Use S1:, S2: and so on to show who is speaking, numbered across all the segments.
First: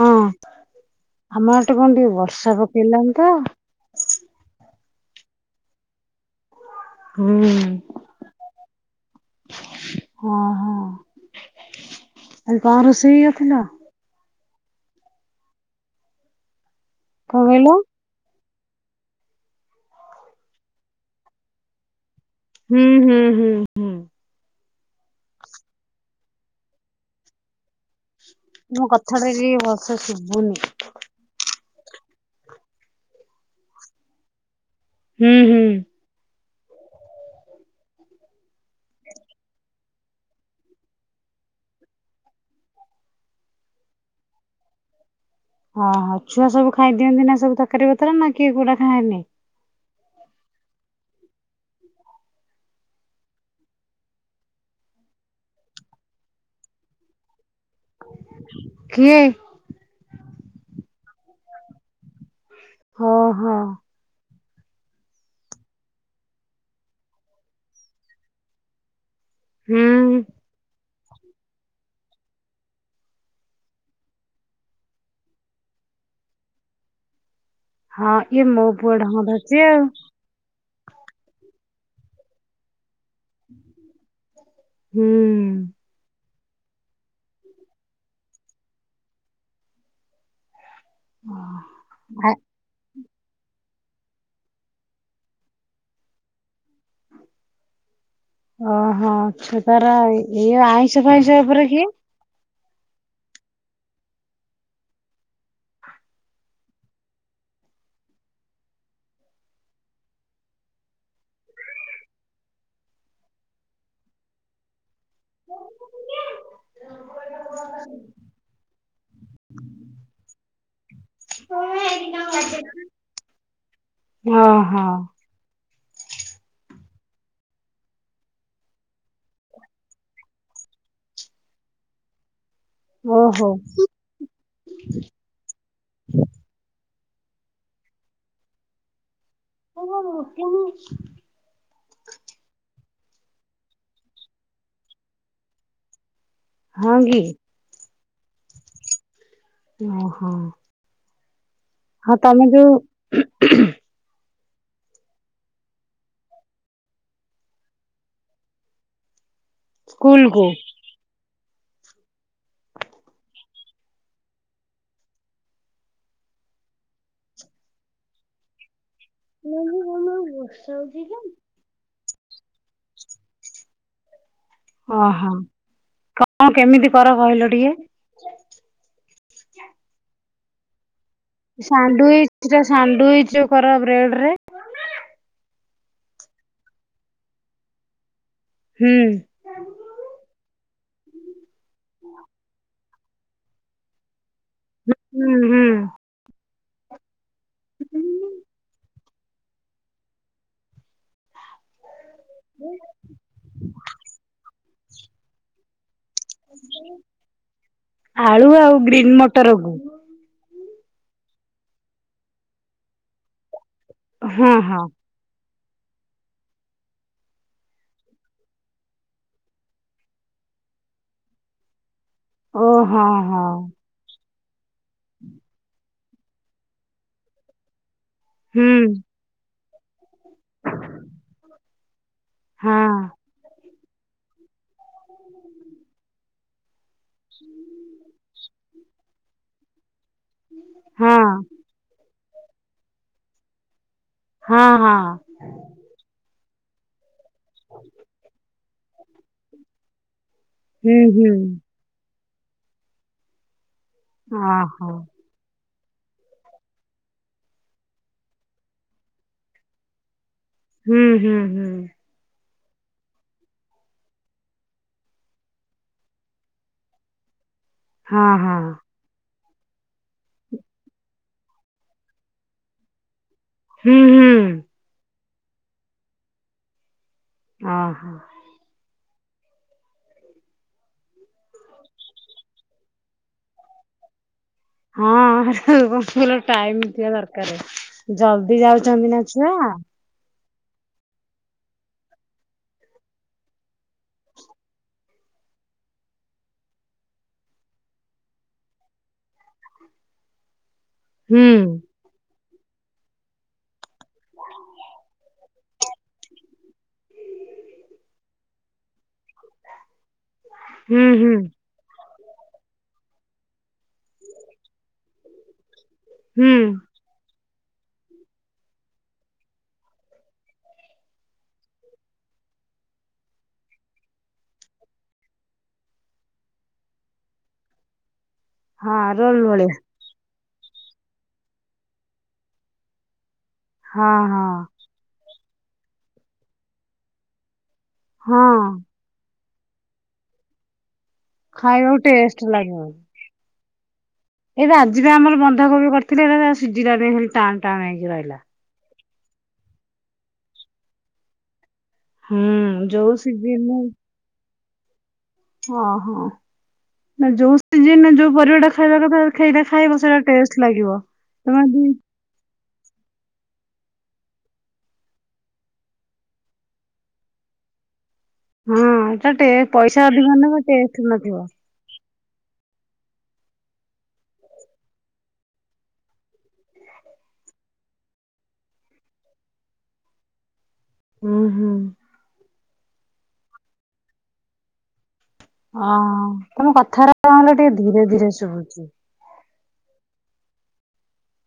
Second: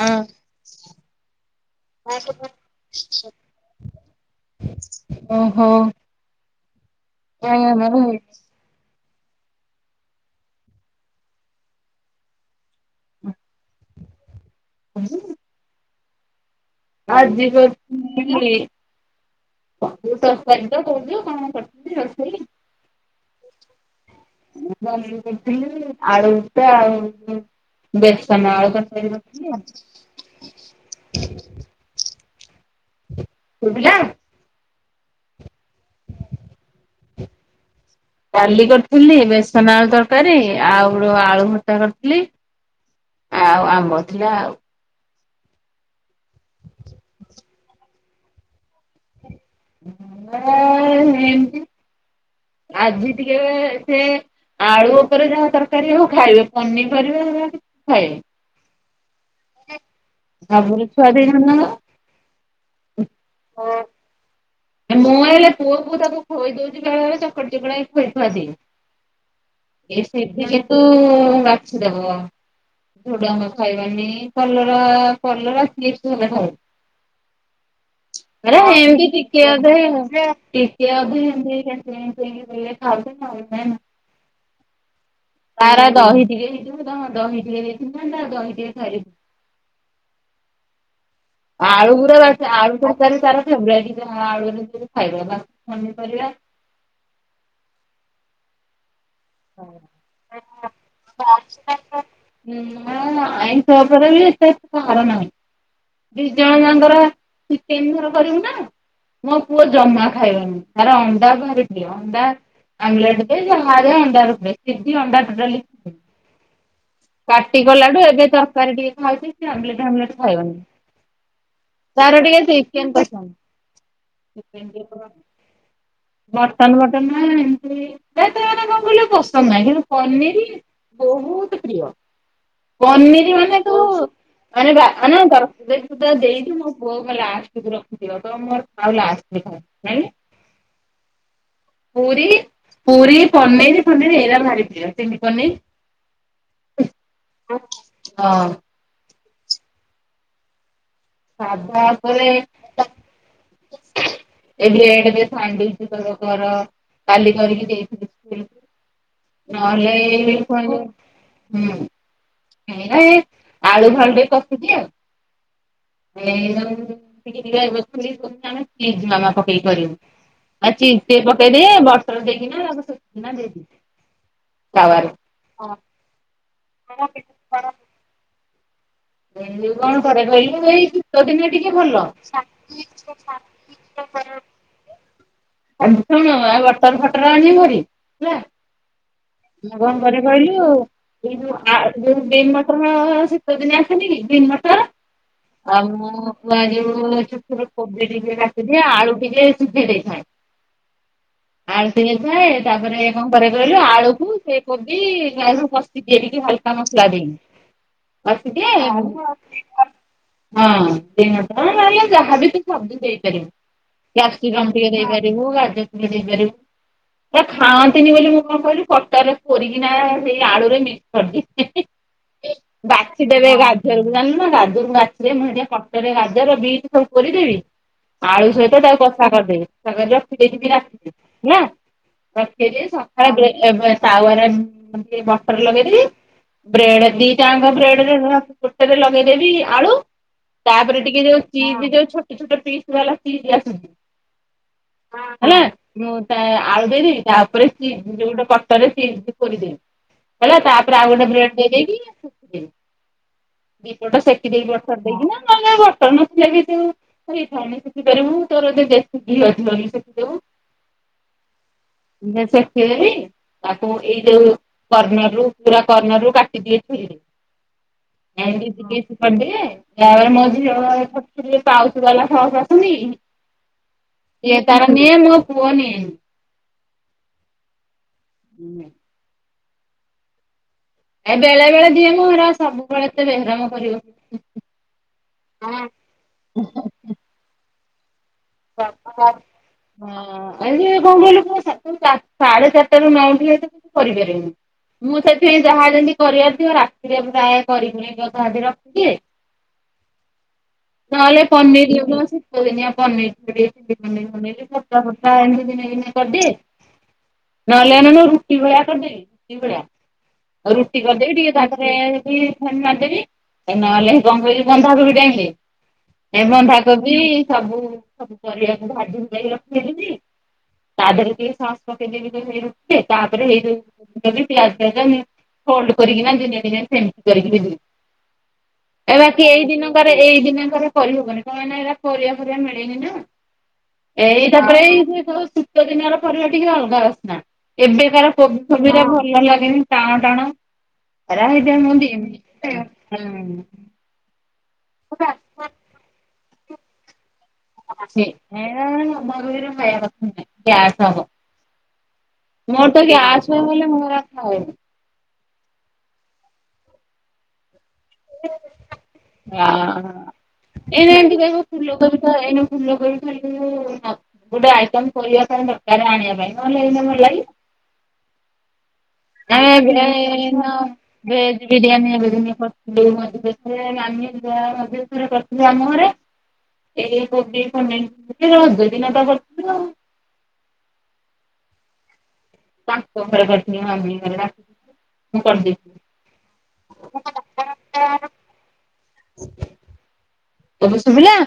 S1: ହଁ ଆମ ଏଟେ କଣ ଟିକେ ବର୍ଷା ପକେଇଲାଣି ତ।
S2: ଓହୋ।
S1: ହୁଁ। ଓହୋ ଆଜି କଣ ରୋଷେଇ କଇଥିଲ?
S2: [unintelligible]
S1: କଣ
S2: ଆଜି
S1: କହିଲ?
S2: କରି [unintelligible]
S1: ହୁଁ ହୁଁ ହୁଁ। ହୁଁ।
S2: ମୁ କଥିଲି ଆଲୁଭର୍ତ୍ତା ଆଉ ବେସନ ଆଳୁ
S1: ମୋ
S2: ତରକାରି
S1: କଥା ଟା ଟିକେ ଭଲସେ ଶୁଭୁନି।
S2: କରିଥିଲି। ଶୁବିଲା।
S1: ହୁଁ ହୁଁ।
S2: ଡ଼ାଲି କରିଥିଲି ବେସନ ଆଳୁ ତରକାରୀ ଆଉ ର ଆଳୁ ଭର୍ତ୍ତା କରିଥିଲି। ଆଉ ଆମ୍ବ ଥିଲା ଆଉ।
S1: ଓ ହ ଛୁଆ ସବୁ ଖାଇଦିଅନ୍ତି ନା ସବୁ ତରକାରୀ ପତର ନା କିଏ କୋଉଟା ଖାଏନି?
S2: [unintelligible] ଆଜି ଟିକେ ସେ ଆଳୁ ଉପରେ ଯାହା ତରକାରୀ ହବ ଖାଇବେ ପନିରପରିବା ହେରା କି ଖାଇବେନି।
S1: କିଏ? ଓହୋ।
S2: [unintelligible] ମୁଁ ଏଇଳେ ପୁଅକୁ ତାକୁ ଖୋଇ ଦଉଛି ବେଳେବେଳେ ଚକଟି ଚୁକୁଟିକି ଖୋଇ ଖୁଆ ଦିଏ।
S1: ହୁଁ।
S2: ସେଠି କିନ୍ତୁ ବାଛି ଦବ। ଝୁଡଙ୍ଗ ଖାଇବାନି କଲରା କଲରା ଚିପ୍ସ ହେଲେ ଖାଇବ।
S1: ହଁ ଇଏ
S2: ଆରେ
S1: ମୋ ପୁଅ ଢଙ୍ଗ ଧର
S2: [unintelligible] [unintelligible] ଦହି ଟିକେ ହେଇଥିବ ତ ଦହି ଟିକେ
S1: ହୁଁ।
S2: ହେଇଥିବ ନା ନା ଦହି ଟିକେ ଖାଇବ। ଆଳୁ ପୁରା
S1: ଆ
S2: ତା ଆଳୁ ତରକାରୀ ତାର ଫେବରାଇଟ [unintelligible] ବାକି ପନିପରିବା
S1: ଓହୋ ଛୁ ତାର ଇଏ ଆଇଁଷ ଫାଇଁଷ ଉପରେ କିଏ?
S2: ହଁ ଆଇଁଷ ଓପରେ ବି [unintelligible] ଦି ଜଣ ଯାଙ୍କର ଚିକେନ ଧର କରିବୁ ନା ମୋ ପୁଅ ଜମା ଖାଇବନି ତାର ଅଣ୍ଡା ଭାରି ପ୍ରିୟ ଅଣ୍ଡା ଅମେଲେଟ ଟିକେ ଜମାରୁ ଅଣ୍ଡା [unintelligible] ପାଟି କଲାଠୁ ଏବେ ତରକାରୀ ଟିକେ ଖାଉଛି ସିଏ ଅମଲେଟ ଫମଲେଟ ଖାଇବନି। ତାର ଟିକେ ଚିକେନ ପସନ୍ଦ ଚିକେନ
S1: ହ
S2: ମଟନ ଫଟନ ନା ଏମତିରେ ହେ ତାର କଣ କହିଲୁ ପସନ୍ଦ ନାହିଁ କିନ୍ତୁ ପନିର ବହୁତ ପ୍ରିୟ ପନିର
S1: ଓହୋ
S2: ମାନେ ତୁ [unintelligible] ମୋ ପୁଅ କ ଲାଷ୍ଟୁ ରଖିଥିବ ତ ମୋର ଆଉ ଲାଷ୍ଟ [unintelligible] ପୁରି ପୁରି ପନିର ଫନିର ଏଇରା ଭାରି ପ୍ରିୟ ଚିଲି ପନିର।
S1: ହଁ କି?
S2: ହଁ।
S1: ଓହୋ।
S2: ସାଧା ଉପରେ ତା
S1: ହଁ।
S2: ଏବେ ଏଇ ବ୍ରେଡ ଆଣିଛି ଦେଖ କଲର କର କାଲି କରିକି ଦେଇଥିଲ।
S1: ସ୍କୁଲ
S2: ନହେଲେ
S1: କୁ
S2: ହୁଁ ଏରା ଏଇ ଆଳୁ ଫାଳୁ କଷିଛିି ଆଉ। [inaudible] ପକେଇ କରିବୁ ଆଉ
S1: ମମି ମମି
S2: ଚିିନି
S1: ବର୍ଷା ହଉଛି କି?
S2: ପକେଇଦି ବର୍ଟର ଦେଇକିନା ଦେଇ
S1: ଓହୋ କଣ କେମିତି କର କହିଲ ଟିକେ।
S2: ଏ କଣ କରେ କହିଲୁ ମୁଁ ଏଇଠି ତୋ ଦିନ ଟିକେ ଭଲ
S1: ସାଣ୍ଡୱିଚ ଟା ସାଣ୍ଡୱିଚ ଯୋଉ କର ବ୍ରେଡ ରେ
S2: [unintelligible] ଆଜି କଣ ଆଉ ବଟର ଫଟର ଆଣିବୁ ଭାରି ହେଲା।
S1: ହୁଁ।
S2: ମୁଁ କଣ କରେ କହିଲୁ ଏ ଯୋଉ ବିମ ମଟନ ଶୀତ ଦିନ ଆସ ଵିମ୍ ମଟର
S1: ହୁଁ ହୁଁ
S2: ଆଉ କୁଆଡେ ଗଲେ। ମୁଁ କହିଲି କୋବି ଟିକେ କାଟି ଦିଏ, ଆଳୁ ଟିକେ ଶିଝେଇ ଦିଏ। ଆଳୁ ଶିଜେଇ ଥାଏ, ତାପରେ କଣ କରେ କହିଲୁ ଆଳୁକୁ ସେ କୋବି ଗଢ଼ି ରୁ ସିଝେଇ ଦେଇକି ହାଲକା ମସଲା ଦେଇକି।
S1: ଆଳୁ ଆଉ ଗ୍ରୀନ୍ ମଟରକୁୁ
S2: କଷିଦିଏ ହଁ, ସେଇ ମଟର ନ ହେଲେ ଯାହାବି ତୁ ସବଜି ଦେଇପାରିବୁ।
S1: ହଁ
S2: କ୍ୟାପସିଗମ୍
S1: ହଁ।
S2: ଟିକେ ଦେଇପାରିବୁ ଗାଜ୍ ର ଟିକେ ଦେଇପାରିବୁ। ସେ ଖାଆନ୍ତିନି ବୋଲି ମଁ କଣ କହିଲୁ କଟର ରେ କୋରି କିନା ସେଇ ଆଳୁରେ ମିକ୍ସ କରି ଦିଏ, ହେଁ, ହେ।
S1: ଓ ହଁ ହଁ।
S2: [unintelligible] ନା ଗାଜରକୁ ମୁଁ ଟିକେ ରାତିରେ କଟର ରେ ଗାଜର ବିଟ ସବୁ କୋରି ଦେବି। ଆଳୁ
S1: ହୁଁ
S2: ସହିତ ତାକୁ କଷା କରି ଦେବି କରି ରଖି ଦେଇଥିବି ହେଲା। ରଖି
S1: ହଁ
S2: ଦିଏ ସଖାଳୁ ବେଲେ ଏ ତାଉଆ ରେ ଟେ ବଟର ଲଗେଇ ଦବି ବ୍ରେଡ ଦି ଟାଙ୍କ ବ୍ରେଡ ଗୋଟେ ରେ ମୁଁ ଗୋଟେ ରେ ଲଗେଇଦେବି ଆଳୁ। ତାପରେ
S1: ହଁ
S2: ଟିକେ ଯୋଉ ଚିଜ୍ ଯୋଉ ଛୋଟ କିଛି ଗୋଟେ ପିସ୍ ରା ଲାଗିକି ଆସୁଛି।
S1: ହଁ ହଁ।
S2: ହେଲା ମୁଁ ତା ଆଳୁ ଦେଇ ଦେବି। ତାପରେ ସି ଯ ଗୋଟେ କଟରେ ସି କୋରି ଦିଏ। ହେଲା
S1: ହୁଁ
S2: ତାପରେ ଆଉ ଗୋଟେ
S1: ହୁଁ
S2: ବ୍ରେଡ ଦେଇ ଦେଇକି ଦି ପଟ ସେକି ଦେଇକି
S1: ଓହୋ
S2: ବଟର ଦେଇକି ନା ନେ ବଟ ଛେଲି ଯୋଉ ସେଇ ଶିଖି ପାରିବୁ ତୋର ରେସିପି ଅଛିି ବୋଲି ଶିଖିବୁ।
S1: ହୁଁ, ହୁଁ, ହୁଁ।
S2: ଯେ ସେକି ଦେବି। ତାକୁ ଏଇ ଯୋଉ କର୍ଣ୍ଣର ରୁ ପୁରା କର୍ଣ୍ଣର ରୁ କାଟି ଦେଇ ଥିଲି।
S1: ହଁ
S2: ଏମ୍
S1: ହଁ
S2: ତି ଟିକେ କରି ଦିଏ। ତାପରେ ମୋ ଝିଅ ପାଉଜ ବାଲା ଫସ ଅଛନ୍ତି।
S1: ହୁଁ, ହୁଁ।
S2: ସିଏ ତାର ନିଏ ମୋ ପୁଆ ନିଏ ନି।
S1: ଅ, ହଁ।
S2: ହୁଁ। ଏ ବେଳେ ବେଳେ ଦିଏ, ମୋ ଏଣେ ଆଉ ସବୁବେଳେ ତେ ବେହେ ରାମ କରିବ।
S1: ହଁ, ପପୁଲାର ଟାଇମ୍ ଥିବା ଦରକାର। ଜଲଦି ଯାଉଛନ୍ତି ନା ଛୁଆ।
S2: ହଁ ଇଏ କଣ କହିଲୁୁ ମୁ ସଖାଳୁ ସାଢେ ଚାରିଟା ର ନୁଥିଲେ ତ କିଛି କରି ପାରିନି। ମୁଁ ସେଥିପାଇଁ ଯାହା ଯେମିତି କରିବାର ଥିବ ରାତିରେ ପ୍ରାୟ କରିବିନି ଯ ଯାହା ରଖି ଦିଏ।
S1: [unintelligible]
S2: ନ ହେଲେ
S1: ହୁଁ
S2: ପନିର [unintelligible] ଶୀତ ଦିନିଆ ପନିର। [unintelligible] ନେଇ ଫଟା ଫଟା ଏମିତି ଦିନେ ଦିନେ କରିଦିଏ। ନ ହେଲେ ଅନଉନୁ ରୁଟି ଭଳିଆ କରି ଦେବି ରୁଟି ଭଳଆ ରୁଟି
S1: ହୁଁ ହୁଁ
S2: କରିଦେଇ ଟିକେ ତାପରେ ହଉଚି [unintelligible] ମାରଦେବି ନହେଲେ କଣ କହିଲୁ ବନ୍ଧା କୋବି ଟାଇମ ରେ
S1: ହୁଁ।
S2: ବନ୍ଧା କୋବି ସବୁ, ସବୁ ପରିବାକୁ ଭାଜି ଭୂଜାକି ରଖି ଦେବି। ତା ଦେହରେ ଟିକେ ସସ୍ ପକେଇ ଦେବୀ ସେଇ ରୁଟିରେ ତାପରେ ହେଇ ପିଆଜ ହୋଲ୍ଡ କରିକି ନା ଦିନେ ଦିନେ ସେମତି କରି କି ଦେଇ ଦଉଛି।
S1: [inaudible]
S2: ଏ
S1: ରୋଲ
S2: ବାକି ଏଇ
S1: ଭଳିଆ
S2: ଦିନରେ ଏଇ ଦିନ କରେ କରିହବନି କଣ ଏଇନା ପରିବା ଫରିବା ମିଳି
S1: ହଁ ହଁ
S2: ଏଇ ତ ଏଇ ଶୀତ ଦିନ ଟ ପରିବା ଟିକେ ଅଲଗା ବାସ୍ନା। ଏବେ କାର କୋବି
S1: ହଁ
S2: ଫୋବିରା ଭଲ ଲାଗେନି ଟାଣ ଟାଣ। ହେରା ହେତି ପାଇଁ ମୁଁ
S1: ଖାଇବାକୁ ଟେଷ୍ଟ
S2: ଦିଏନି [unintelligible]
S1: ଏରା ଆଜି ପା ଆମର ବନ୍ଧାକୋବି କରିଥିଲି ଏଇରା ସିଝିଲାନି ହେଲେ ଟାଣ ଟାଣ ହେଇକି ରହିଲା।
S2: [unintelligible] ଗ୍ୟାସ୍ ହବ।
S1: ହୁଁ
S2: ମୋର୍ ତ
S1: ଯୋଉ
S2: ଗ୍ୟାସ୍ ହୁଏ
S1: ସିଜିନରେ
S2: ବୋଲି ମୁଁ ଏଗୁରା ଖାଇନି।
S1: ଅହ ନା ଯୋଉ ସିଜନରେ ଯୋଉ ପରିବାଟା ଖାଇବା କଥା ଖାଇ ଦେ
S2: ଆ
S1: ଖାଇବ ସେଇଟା ଟେଷ୍ଟ୍ ଲାଗିବ ତମେ [unintelligible]
S2: [unintelligible] ଗୁଟେ ଆଇଟମ୍ କରିଆ ପାଇଁ ଦରକାର୍ ଆଣିବା ପାଇଁ ନଏଲେ ଏଇ ଯୋଉଁ ଏଲାଣି।
S1: ହୁଁ ଏଟା ଟେ
S2: ଆମେ ଏବେ
S1: ପଇସା ଅଧିକ
S2: ଏଇନ
S1: ନେବ ଟେଥ୍ ନଥିବ।
S2: [unintelligible] କରିଥିଲେ ଆମ ଘରେ। ଏହି କୁବି ପନିନ୍ ଅଦେ ଦିନଟା କରିଥିବେ ଆଉ।
S1: ଉଁ ହୁଁ।
S2: [unintelligible] ମୁଁ କରିଦେଇଥିଲି।
S1: ଅଁ ତମ କଥାରା [unintelligible] ଟିକେ ଧୀରେ ଧୀରେ ଶୁଭୁଚି।
S2: ଏବେ ଶୁବିଲା?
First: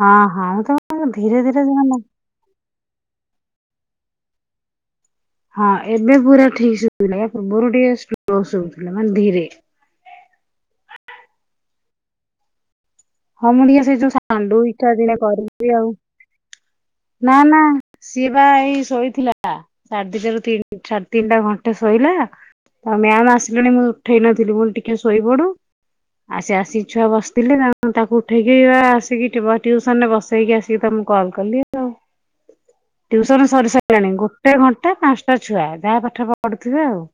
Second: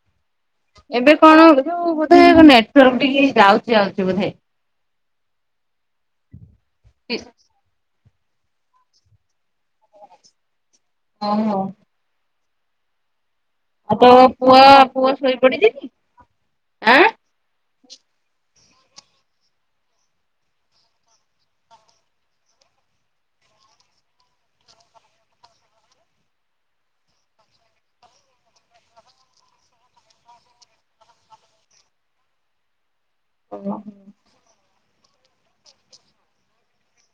S1: ହଁ ହଁ। ତମ
S2: ଏବେ
S1: ଧୀରେ
S2: କଣ
S1: ଧୀରେ
S2: ଯୋଉ
S1: ମାନେ
S2: ବୋଧେ ନେଟୱାର୍କ ଟିକେ ଯାଉଚି ଆଉଚି ବୋଧେ।
S1: ହଁ ଏବେ ପୁରା ଠିକ୍ ସୁବିଲା ୟା ପୂର୍ବରୁ ଟିକେ ସ୍ଲୋ ସୁବୁଥିଲା ମାନେ ଧୀରେ।
S2: ଓହୋ।
S1: ହଁ ମୁଁ ଟିକେ ସେ
S2: ଆଉ ତୋ
S1: ଯୋଉ
S2: ପୁଅ
S1: ସାଣ୍ଡୱିଚଟା
S2: ପୁଅ
S1: ଦିନେ
S2: ଶୋଇ
S1: କରିବି
S2: ପଡିଚିକି
S1: ଆଉ।
S2: ଆଁ?
S1: ନା ନା ସିଏ ବା ଏଇ ଶୋଇଥିଲା। ସାଡ଼ ଦିଟା ରୁ ତିନ ସାଡ଼େ ତିଟା ଘଣ୍ଟେ ଶୋଇଲା। ତା ମ୍ୟାମ୍ ଆସିଲେଣି ମୁଁ ଉଠେଇ ନଥିଲି ମୁଁ ଟିକେ ଶୋଇପଡ଼ୁ। ଆ ସେ ଆସିକି ଛୁଆ ବସ୍ତିଲେ ନା ମୁଁ ତାଙ୍କୁ ଉଠେଇକି ଆସିକି ଏଟି ବ ଟ୍ୟୁସନ୍ ରେ ବସେଇକି ଆସିକି ତମକୁ କଲ୍ କଲି ଆଉ। [inaudible] ଟ୍ୟୁସନ୍ ସରି ସାଇଲାଣି ଗୋଟେ ଘଣ୍ଟା ପାଞ୍ଚାଟା ଛୁଆ ଯାହା ପାଠ ପଢ଼ୁଥିବେ ଆଉ।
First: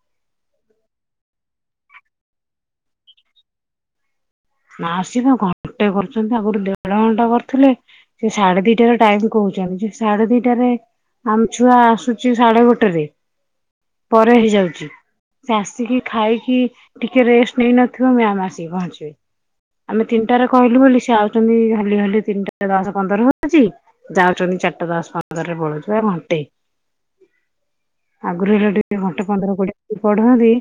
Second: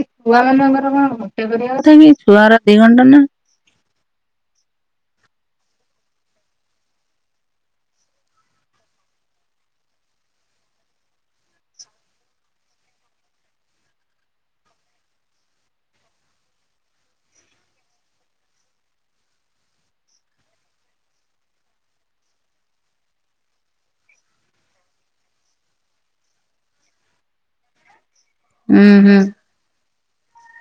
S2: ଇ ଛୁଆ ମାନଙ୍କର କଣ ଗୋଟେ କରିବା କଥା କି ଛୁଆଗୁରା ଦି ଘଣ୍ଟା ନା।
S1: ନା ସିଏବା ଘଣ୍ଟେ କରୁଚନ୍ତି ଆଗରୁ ଦେଢ଼ ଘଣ୍ଟା କରୁଥିଲେ। ସେ ସାଢ଼େ ଦିଟରେ ଟାଇମ୍ କଉଚନ୍ତି ସାଡ଼େ ଦିଟାରେ ଆମ୍ ଛୁଆ ଆସୁଛି ସାଢ଼େ ଗୋଟେରେ ପରେ ହେଇଯାଉଛି। ସେ ଆସିକି ଖାଇକି ଟିକେ ରେଷ୍ଟ୍ ନେଇନଥିବ ମ୍ୟାମ୍ ଆସିକି ପହଞ୍ଚିବେ। ଆମେ ତିନଟାରେ କଇଲୁ ବୋଲି ସେ ଆଉଚନ୍ତି ହଲି ହଲି ତିନିଟା ଦଶ୍ ପନ୍ଦର ହଉଚି। ଯାଉଚନ୍ତି ଚାର୍ଟା ଦସ୍ ପନ୍ଦରରେ ପଳଉଚି ବା ଘଣ୍ଟେ। ଆଗରୁ ହେଲେ
S2: ହୁଁ
S1: ଟିକେ
S2: ହୁଁ
S1: ଘଣ୍ଟେ ପନ୍ଦର କୋଡି଼ଏ ମିନିଟ୍ ପଢ଼ନ୍ତି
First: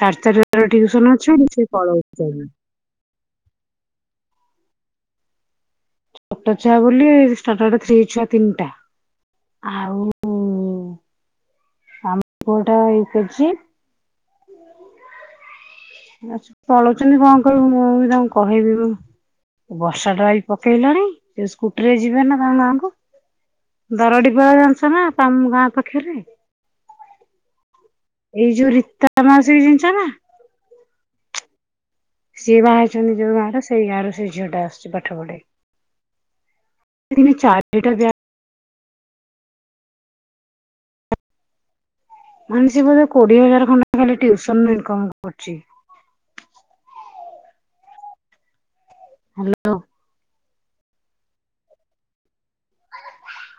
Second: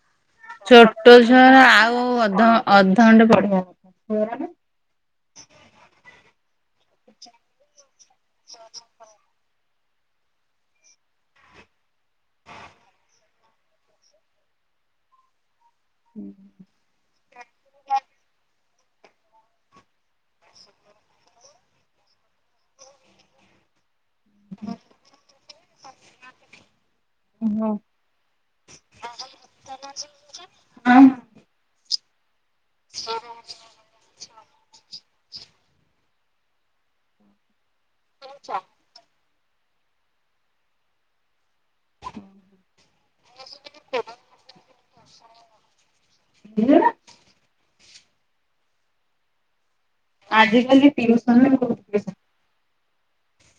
S1: ସାଡ଼େ ଚାର୍
S2: ଚୋଟ ଛୁଆଉରା ଆଉ ଅଧ ଅଧଘଣ୍ଟେ ପଢ଼ିବା। [unintelligible]
S1: ଟୋ ଛୁଆ ବୋଲି [unintelligible] ଛୁଆ ତିନିଟା ଆଉ ଆମ୍ ପୁଆଟା ଏଇଟି ଅଚି। [inaudible] ପଳଉଚନ୍ତି କଣ କରିବୁ ମୁଁ ବି ତାଙ୍କୁ କହିବି ମୁଁ ବର୍ଷାଟା ଏଇ ପକେଇଲାଣି ସିଏ ସ୍କୁଟି ରେ ଯିବେ ନା ତାଙ୍କ ଗାଁକୁ। ଦାରଡ଼ିପାଳ ଜାଣି ଚ ନା ତମ ଗାଁ ପାଖରେ।
S2: [inaudible]
S1: ଏଇ ଯୋଉ ରୀତା ମାଉସିକି ଚିନିଛ ନା।
S2: ହଁ
S1: ସିଏ ବାହାହିଛନ୍ତି ଯୋଉ ଗାଁ ଟା ସେ ସେଇ ଗାଁ ର ସେଇ ଝିଅଟା ଆସୁଛି ପାଠ ପଢ଼େଇ [inaudible] ଚାରିଟା ବ୍ୟା
S2: [inaudible]
S1: ମାନେ ସିଏ ବୋଧେ କୋଡିଏ ହଜାର୍ ଖଣ୍ଡେ ଖାଲି ଟ୍ୟୁସନ୍ ରେ ଇନ୍କମ କରୁଛି।
S2: [inaudible]
S1: ହାଲୋ
S2: ଆଜ କାଲି ଟିଉସନ୍ ବି ବହୁତ୍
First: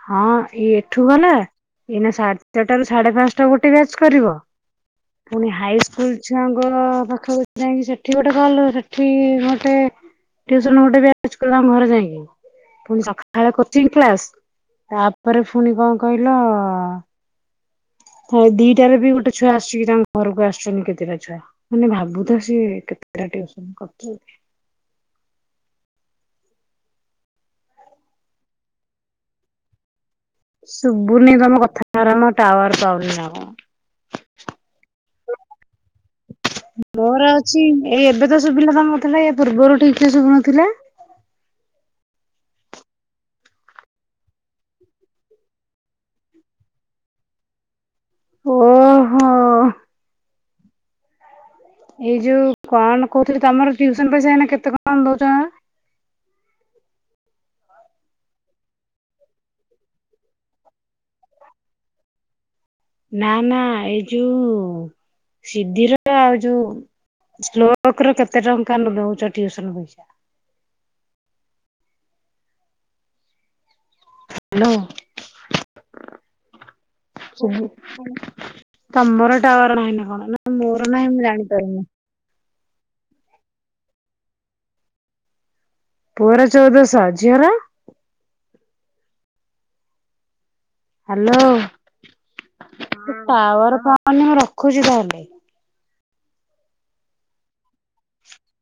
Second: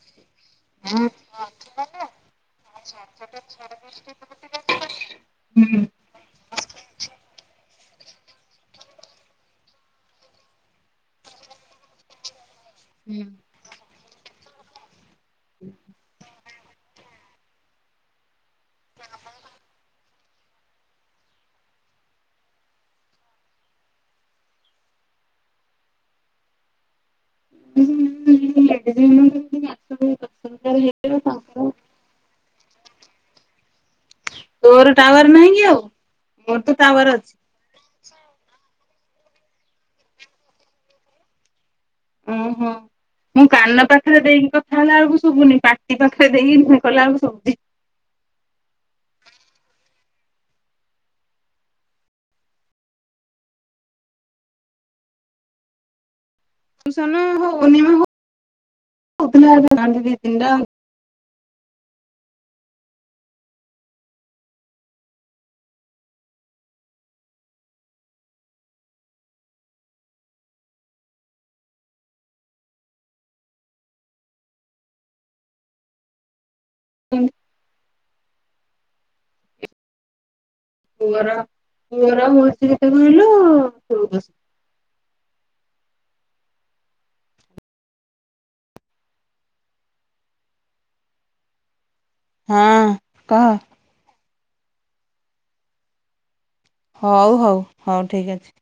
S1: ହଁ ଇ ଏଠୁ
S2: ହଁ।
S1: ଗଲା ଏଇନା ସାତଟାରୁ ସାଢ଼େ ପାଞ୍ଚଟା ଗୋଟେ ବ୍ୟାଚ କରିବ ପୁଣି
S2: ହୁଁ।
S1: ହାଇସ୍କୁଲ୍ ଛୁଆଙ୍କ ପାଖକୁ ଯାଇକି ସେଠି ଗୋଟେ କଲ୍ ସେଠି ଘଣ୍ଟେ ଟୁଉସନ ଗୋଟ ବ୍ୟାଚ୍ କରିବ ତାଙ୍କ ଘରେ ଯାଇକି। ପୁଣି
S2: ହୁଁ।
S1: ସକାଳେ କୋଚିଂ କ୍ଲାସ୍ ତାପରେ ଫୁଣି କଣ କହିଲ? ହଁ ଦିଟାରେ ବି ଗୋଟେ ଛୁଆ ଆସଛିି ତାଙ୍କ ଘରକୁ ଆସୁଛନ୍ତି କେତେଟା ଛୁଆ ମାନେ ଭାବୁଥା ସିଏ କେତେଟା ଟିଉସନ୍ କରୁଛନ୍ତି।
S2: ହୁଁ [inaudible]
S1: ଶୁଭୁନି ତମ କଥାର ମ ଟାୱାର ପାଉନି ନା କଣ?
S2: ତୋର ଟାୱାର ନାହିଁ କି ଆଉ ମୋର ତ ଟାୱାର
S1: ମୋର
S2: ଅଛି।
S1: ଏଇ ଏବେ ତ ଶୁଭିଲା ତମ କଥାଟା। ୟା ପୂର୍ବରୁ ଠିକରେ ସୁଭୁନଥିଲା।
S2: ଓହୋ। ମୁଁ କାନ ପାଖରେ ଦେଇକି କଥା ହେଲା ବେଳକୁ ସୁଭୁନି ପାଟି ପାଖରେ ଦେଇକି କଲାବଳକୁ ଶୁଭୁଛି।
S1: ଓହୋ। ଏଇ ଯୋଉ କଣ କହୁଥିଲି ତମର ଟୁଉସନ ପଇସା ଏଇନା କେତେ କଣ ଦଉଛ
S2: [unintelligible]
S1: ନା ନା ଏ ଯୋଉ ସିଧିର ଆଉ ଯୋଉ ସ୍ଲୋକର କେତେ ଟଙ୍କା ଦଉଛ ଟିଉସନ ପଇସା। ହାଲୋ
S2: [unintelligible]
S1: ତମର ଟାୱାର ନାହିଁ ନା କଣ ନା ମୋର ନାହିଁ ମୁଁ ଜାଣିପାରୁିନି।
S2: ମୋର ହଉଛି କେତେ କହିଲୁ ଚୋଉଦସ
S1: ପୁଅର ଚଉଦଶହ ଝିଅର? ହ୍ୟାଲୋ
S2: ହଁ କହ
S1: ଟାୱାର ପାଉନି। ମୁଁ ରଖୁଛି ତାହେଲେ
S2: ହଉ ହଉ ହଉ ଠିକ୍ ଅଛି।